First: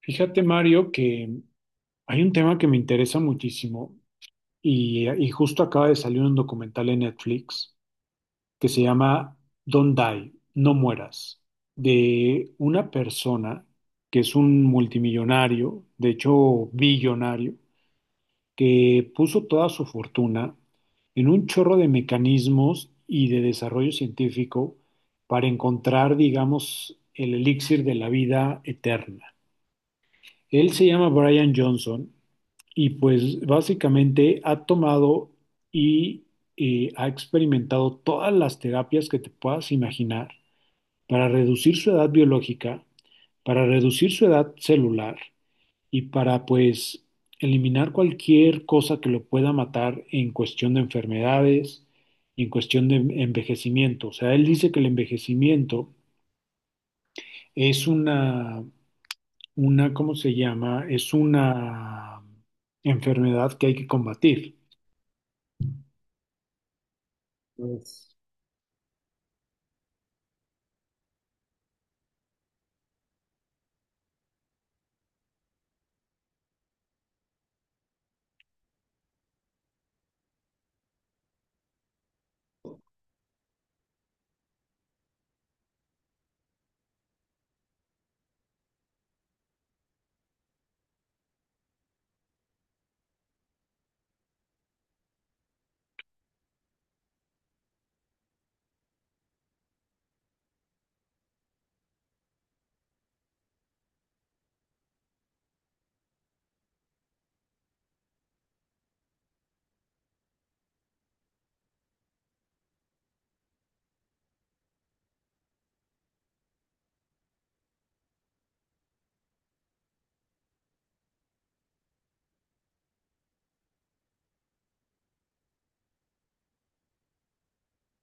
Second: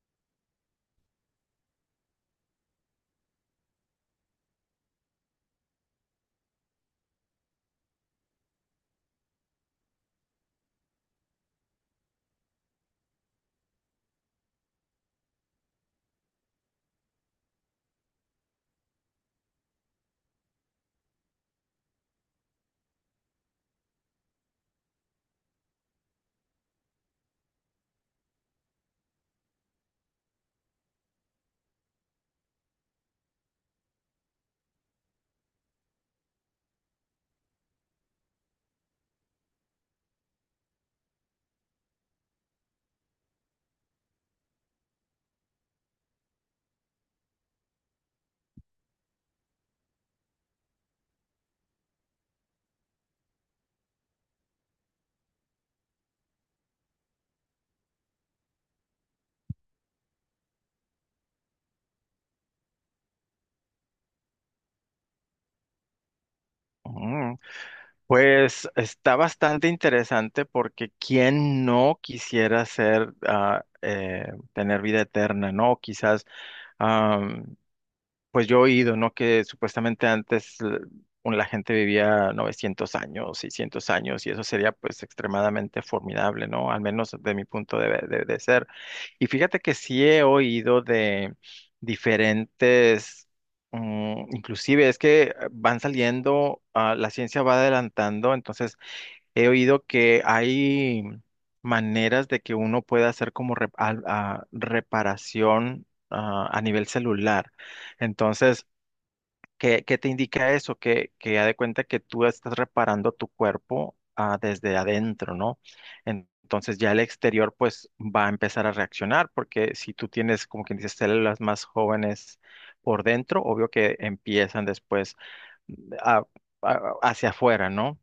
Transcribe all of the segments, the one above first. Fíjate, Mario, que hay un tema que me interesa muchísimo y justo acaba de salir un documental en Netflix que se llama Don't Die, No Mueras, de una persona que es un multimillonario, de hecho billonario, que puso toda su fortuna en un chorro de mecanismos y de desarrollo científico para encontrar, digamos, el elixir de la vida eterna. Él se llama Brian Johnson y pues básicamente ha tomado y ha experimentado todas las terapias que te puedas imaginar para reducir su edad biológica, para reducir su edad celular y para pues eliminar cualquier cosa que lo pueda matar en cuestión de enfermedades y en cuestión de envejecimiento. O sea, él dice que el envejecimiento es una, ¿cómo se llama? Es una enfermedad que hay que combatir. Mm. Pues, Pues está bastante interesante porque quién no quisiera tener vida eterna, ¿no? Quizás, pues yo he oído, ¿no? Que supuestamente antes la gente vivía 900 años, 600 años, y eso sería pues extremadamente formidable, ¿no? Al menos de mi punto de ser. Y fíjate que sí he oído de diferentes, inclusive es que van saliendo, la ciencia va adelantando. Entonces, he oído que hay maneras de que uno pueda hacer como reparación a nivel celular. Entonces, ¿qué te indica eso? Que haz de cuenta que tú estás reparando tu cuerpo desde adentro, ¿no? Entonces ya el exterior pues va a empezar a reaccionar porque si tú tienes, como quien dice, células más jóvenes por dentro, obvio que empiezan después mm, a- hacia afuera, ¿no?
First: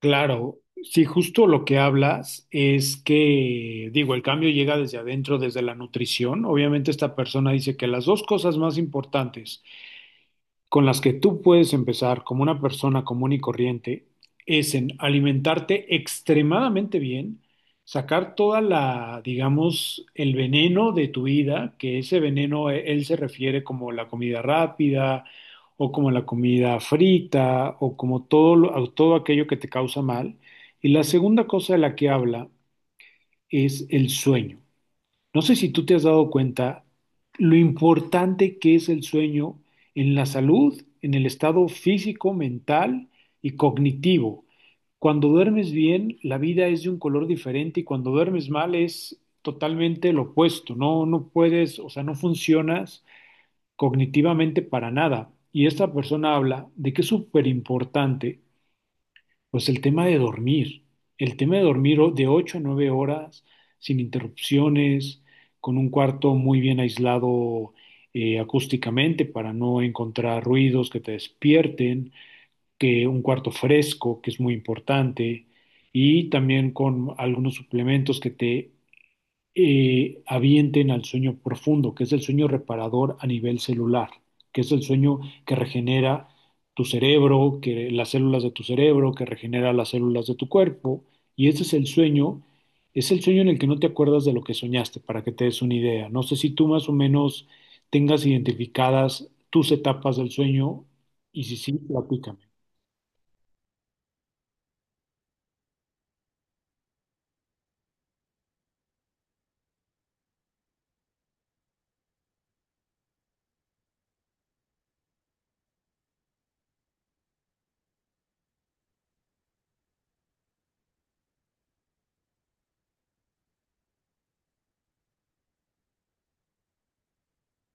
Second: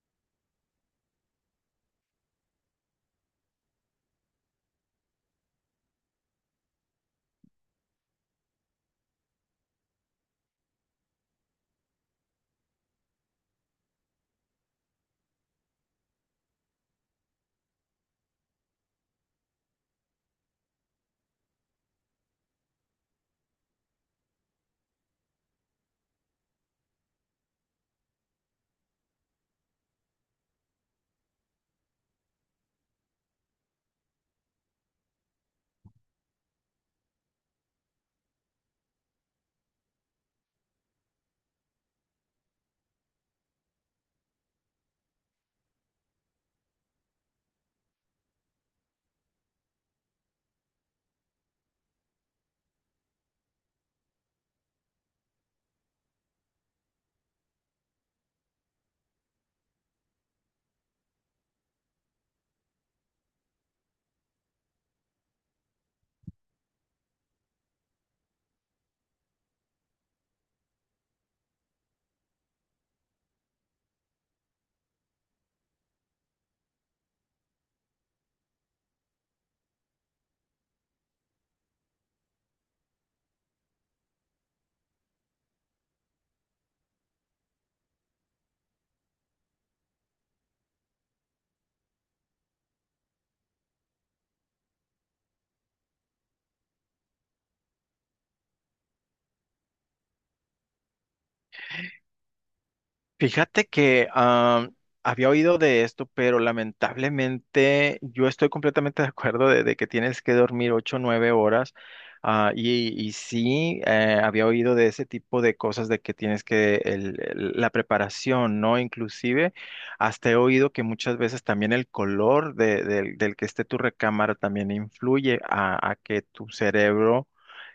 claro, sí, justo lo que hablas es que, digo, el cambio llega desde adentro, desde la nutrición. Obviamente esta persona dice que las dos cosas más importantes con las que tú puedes empezar como una persona común y corriente es en alimentarte extremadamente bien, sacar toda la, digamos, el veneno de tu vida, que ese veneno él se refiere como la comida rápida o como la comida frita o como todo, todo aquello que te causa mal. Y la segunda cosa de la que habla es el sueño. No sé si tú te has dado cuenta lo importante que es el sueño en la salud, en el estado físico, mental y cognitivo. Cuando duermes bien, la vida es de un color diferente y cuando duermes mal es totalmente lo opuesto. No, no puedes, o sea, no funcionas cognitivamente para nada. Y esta persona habla de que es súper importante pues el tema de dormir, el tema de dormir de 8 a 9 horas sin interrupciones, con un cuarto muy bien aislado acústicamente para no encontrar ruidos que te despierten, que un cuarto fresco, que es muy importante, y también con algunos suplementos que te avienten al sueño profundo, que es el sueño reparador a nivel celular, que es el sueño que regenera tu cerebro, que las células de tu cerebro, que regenera las células de tu cuerpo, y ese es el sueño en el que no te acuerdas de lo que soñaste, para que te des una idea. No sé si tú más o menos tengas identificadas tus etapas del sueño, y si sí, platícame. Fíjate que había oído de esto, pero lamentablemente yo estoy completamente de acuerdo de que tienes que dormir 8 o 9 horas. Y sí, había oído de ese tipo de cosas de que tienes que la preparación, ¿no? Inclusive hasta he oído que muchas veces también el color del que esté tu recámara también influye a que tu cerebro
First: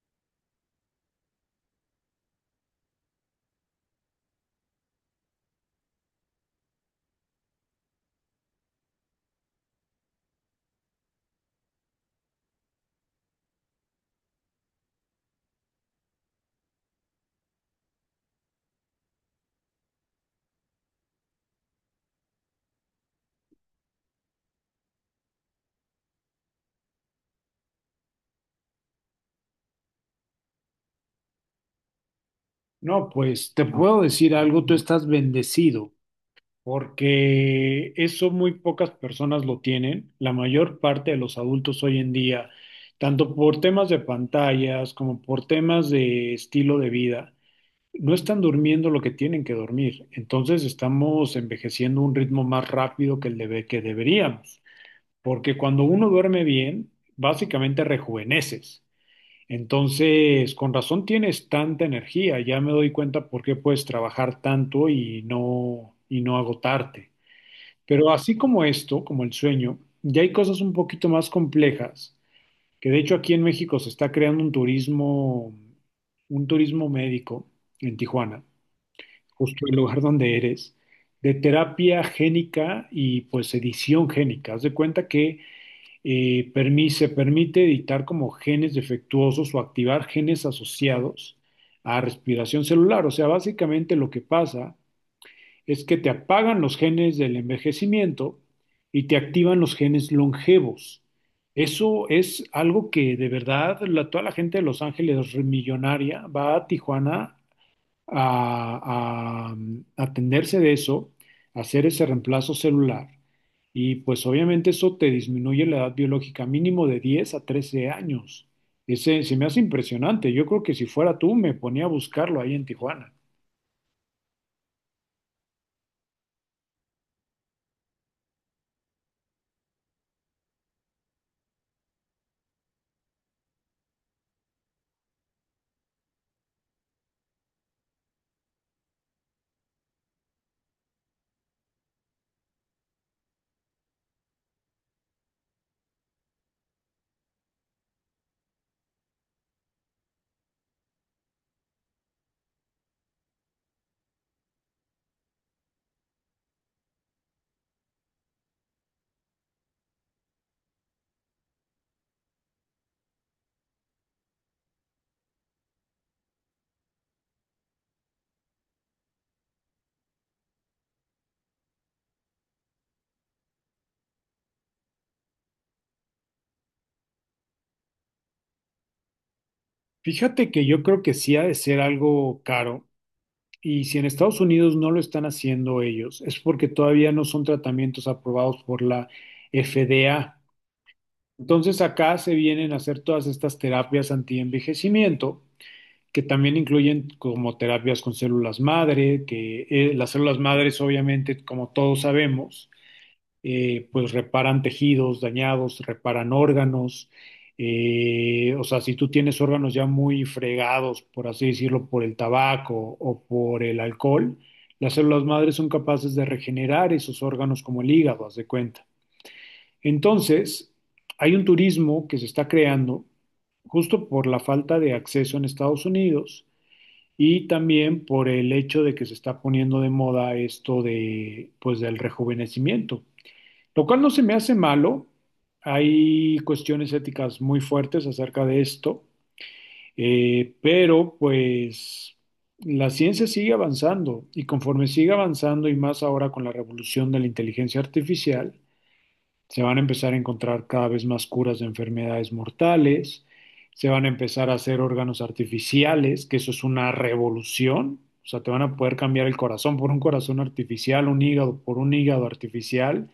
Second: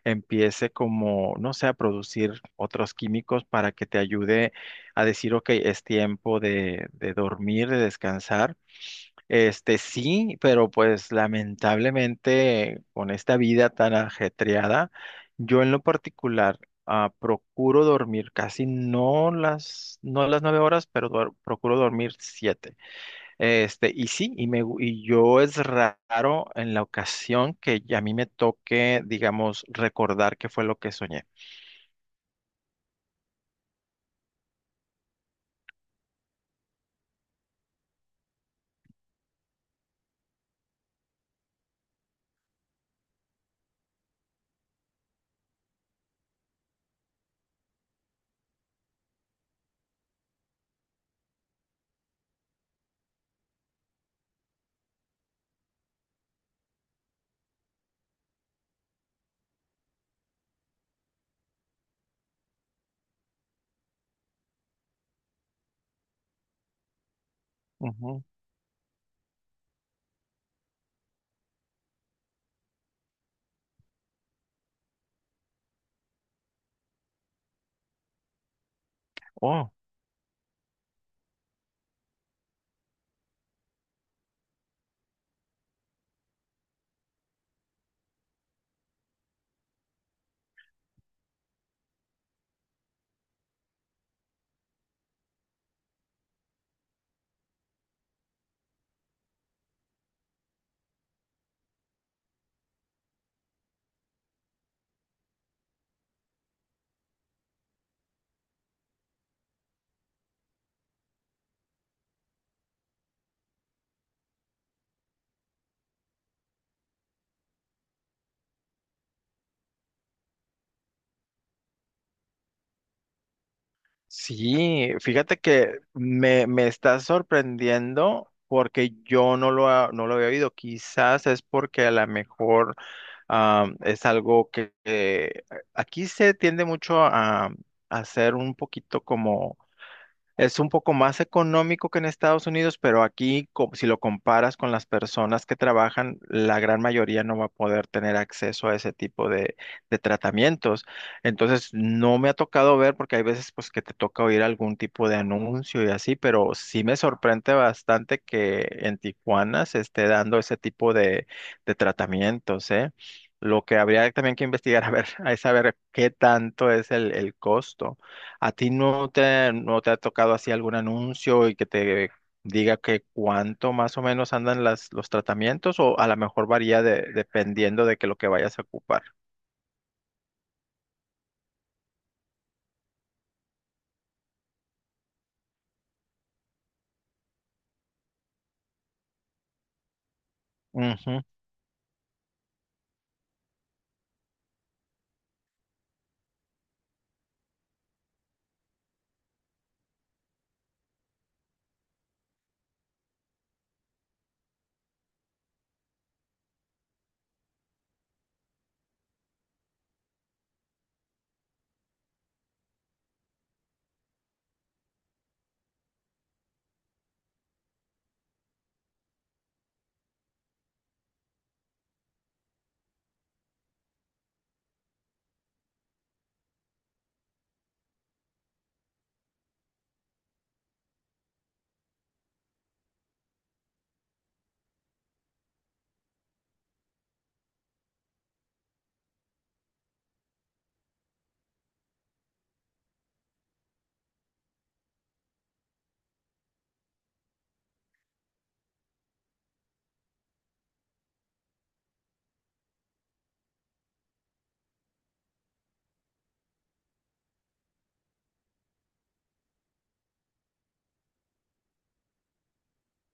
empiece como, no sé, a producir otros químicos para que te ayude a decir, ok, es tiempo de dormir, de descansar. Este sí, pero pues lamentablemente con esta vida tan ajetreada, yo en lo particular procuro dormir casi no las 9 horas, pero procuro dormir siete. Este, y sí, y yo es raro en la ocasión que ya a mí me toque, digamos, recordar qué fue lo que soñé. No, pues te puedo decir algo, tú estás bendecido, porque eso muy pocas personas lo tienen. La mayor parte de los adultos hoy en día, tanto por temas de pantallas como por temas de estilo de vida, no están durmiendo lo que tienen que dormir. Entonces estamos envejeciendo a un ritmo más rápido que deberíamos, porque cuando uno duerme bien, básicamente rejuveneces. Entonces, con razón tienes tanta energía, ya me doy cuenta por qué puedes trabajar tanto y no agotarte. Pero Ujú. así como esto, como el sueño, ya hay cosas un poquito más complejas, que de hecho aquí en México se está creando un turismo médico en Tijuana, justo el lugar donde eres, de terapia génica y pues edición génica. Haz de cuenta que se permite editar como genes defectuosos o activar genes asociados a respiración celular. O sea, básicamente lo que pasa es que te apagan los genes del envejecimiento y te activan los genes longevos. Eso es algo que de verdad toda la gente de Los Ángeles millonaria va a Tijuana a atenderse de eso, a hacer ese reemplazo celular. Y pues obviamente eso te disminuye la edad biológica mínimo de 10 a 13 años. Ese se me hace impresionante. Yo creo que si fuera tú me ponía a buscarlo ahí en Tijuana. Sí, fíjate que me está sorprendiendo porque yo no lo había oído. Quizás es porque a lo mejor es algo que aquí se tiende mucho a ser un poquito como es un poco más económico que en Estados Unidos, pero aquí, si lo comparas con las personas que trabajan, la gran mayoría no va a poder tener acceso a ese tipo de tratamientos. Entonces, no me ha tocado ver, porque hay veces pues que te toca oír algún tipo de anuncio y así, pero sí me sorprende bastante que en Tijuana se esté dando ese tipo de tratamientos, ¿eh? Lo que habría también que investigar, a ver, es saber qué tanto es el costo. ¿A ti no te ha tocado así algún anuncio y que te diga que cuánto más o menos andan las, los tratamientos, o a lo mejor varía dependiendo de que lo que vayas a ocupar? Fíjate que yo creo que sí ha de ser algo caro y si en Estados Unidos no lo están haciendo ellos, es porque todavía no son tratamientos aprobados por la FDA. Ujú. Entonces acá se vienen a hacer todas estas terapias antienvejecimiento que también incluyen como terapias con células madre, que las células madres obviamente, como todos sabemos, pues reparan tejidos dañados, reparan órganos. O sea, si tú tienes órganos ya muy fregados, por así decirlo, por el tabaco o por el alcohol, las células madres son capaces de regenerar esos órganos como el hígado, haz de cuenta. Entonces, hay un turismo que se está creando justo por la falta de acceso en Estados Unidos y también por el hecho de que se está poniendo de moda esto de, pues, del rejuvenecimiento. Lo cual no se me hace malo. Hay cuestiones éticas muy fuertes acerca de esto, pero pues la ciencia sigue avanzando y conforme sigue avanzando y más ahora con la revolución de la inteligencia artificial, se van a empezar a encontrar cada vez más curas de enfermedades mortales, se van a empezar a hacer órganos artificiales, que eso es una revolución. O sea, te van a poder cambiar el corazón por un corazón artificial, un hígado por un hígado artificial.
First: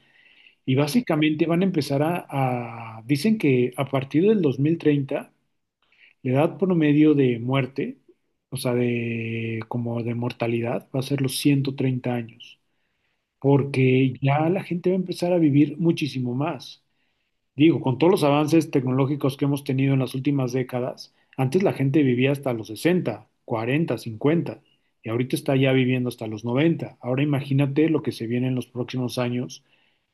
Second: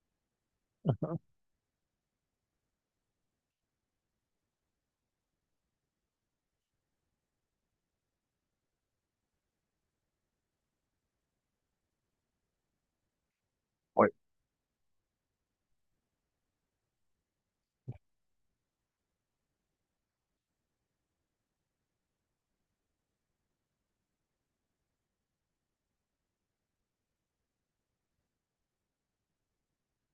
Y Ujú. básicamente van a empezar a, dicen que a partir del 2030 la edad promedio de muerte, o sea, de como de mortalidad, va a ser los 130 años, porque ya la gente va a empezar a vivir muchísimo más. Digo, con todos los avances tecnológicos que hemos tenido en las últimas décadas, antes la gente vivía hasta los 60, 40, 50, y ahorita está ya viviendo hasta los 90. Ahora imagínate lo que se viene en los próximos años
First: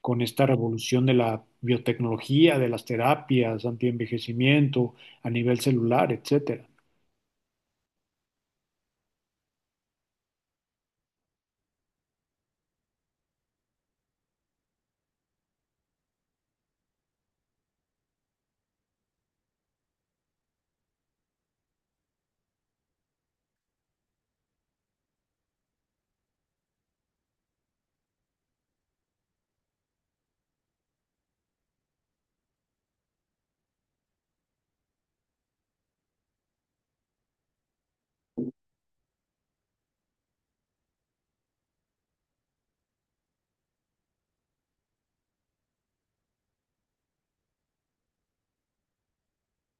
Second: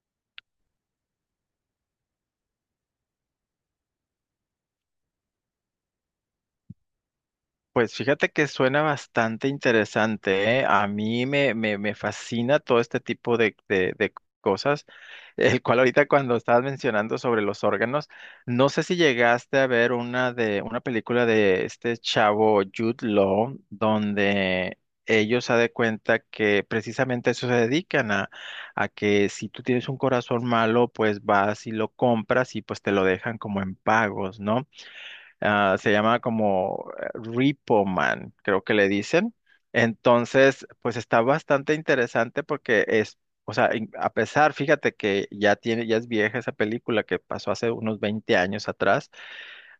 con esta revolución de la biotecnología, de las terapias, antienvejecimiento, a nivel celular, etcétera. Pues fíjate que suena bastante interesante, ¿eh? A mí me fascina todo este tipo de cosas, el cual ahorita cuando estabas mencionando sobre los órganos, no sé si llegaste a ver una película de este chavo Jude Law, donde ellos se de cuenta que precisamente a eso se dedican a que si tú tienes un corazón malo, pues vas y lo compras y pues te lo dejan como en pagos, ¿no? Se llama como Repo Man, creo que le dicen. Entonces, pues está bastante interesante porque es, o sea, a pesar, fíjate que ya tiene, ya es vieja esa película que pasó hace unos 20 años atrás,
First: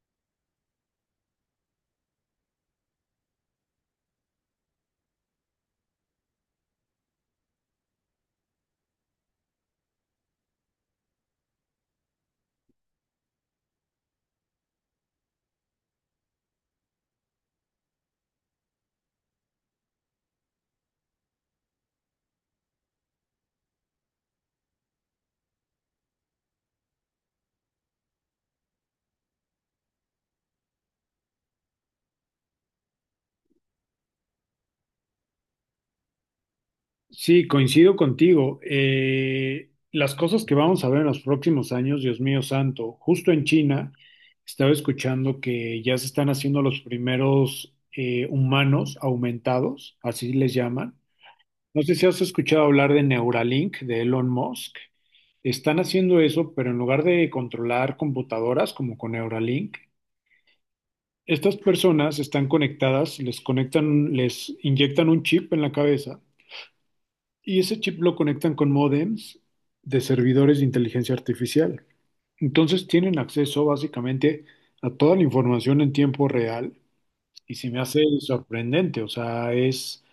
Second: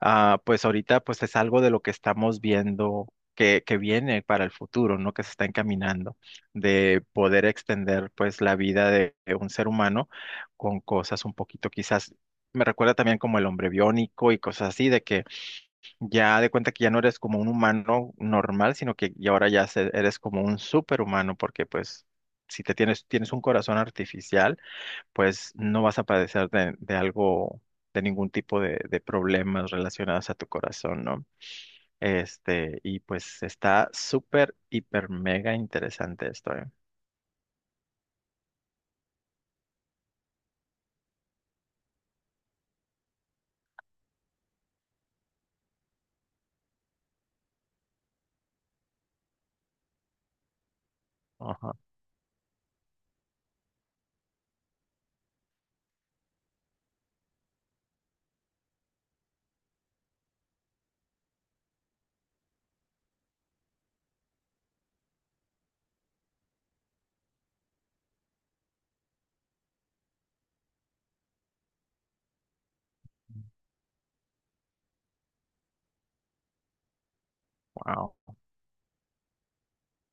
pues ahorita pues es algo de lo que estamos viendo que viene para el futuro, ¿no? Que se está encaminando de poder extender pues la vida de un ser humano con cosas un poquito quizás, me recuerda también como el hombre biónico y cosas así, de que ya de cuenta que ya no eres como un humano normal, sino que y ahora ya eres como un superhumano, porque pues si tienes un corazón artificial, pues no vas a padecer de algo, de ningún tipo de problemas relacionados a tu corazón, ¿no? Este, y pues está súper, hiper, mega interesante esto, ¿eh? Sí, coincido contigo. Las cosas que vamos a ver en los próximos años, Dios mío santo, justo en China, estaba escuchando que ya se están haciendo los primeros humanos aumentados, así les llaman. Ajá. No sé si has escuchado hablar de Neuralink, de Elon Musk. Están haciendo eso, pero en lugar de controlar computadoras como con Neuralink, estas personas están conectadas, les conectan, les inyectan un chip en la cabeza y ese chip lo conectan con modems de servidores de inteligencia artificial. Entonces tienen acceso básicamente a toda la información en tiempo real y se me hace Wow. sorprendente, o sea, es,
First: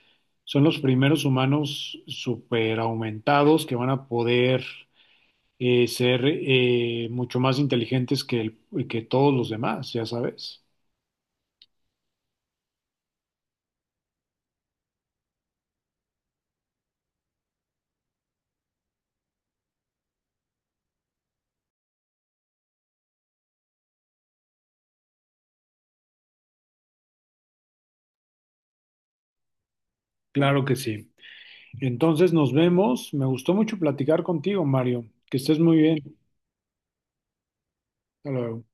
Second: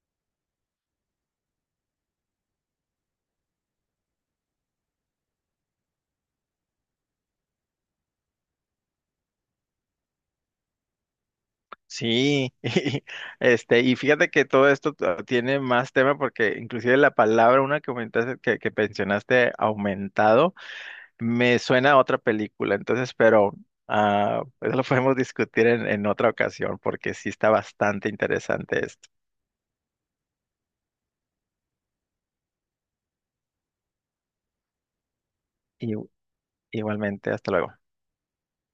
son los primeros humanos super aumentados que van a poder ser mucho más inteligentes que todos los demás, ya sabes. Sí, y fíjate que todo esto tiene más tema porque inclusive la palabra, una que comentaste, que mencionaste, aumentado, me suena a otra película, entonces, pero eso lo podemos discutir en otra ocasión porque sí está bastante interesante esto. Claro que sí. Entonces nos vemos. Me gustó mucho platicar contigo, Mario. Que estés muy Y, bien. igualmente, hasta luego. Hasta luego.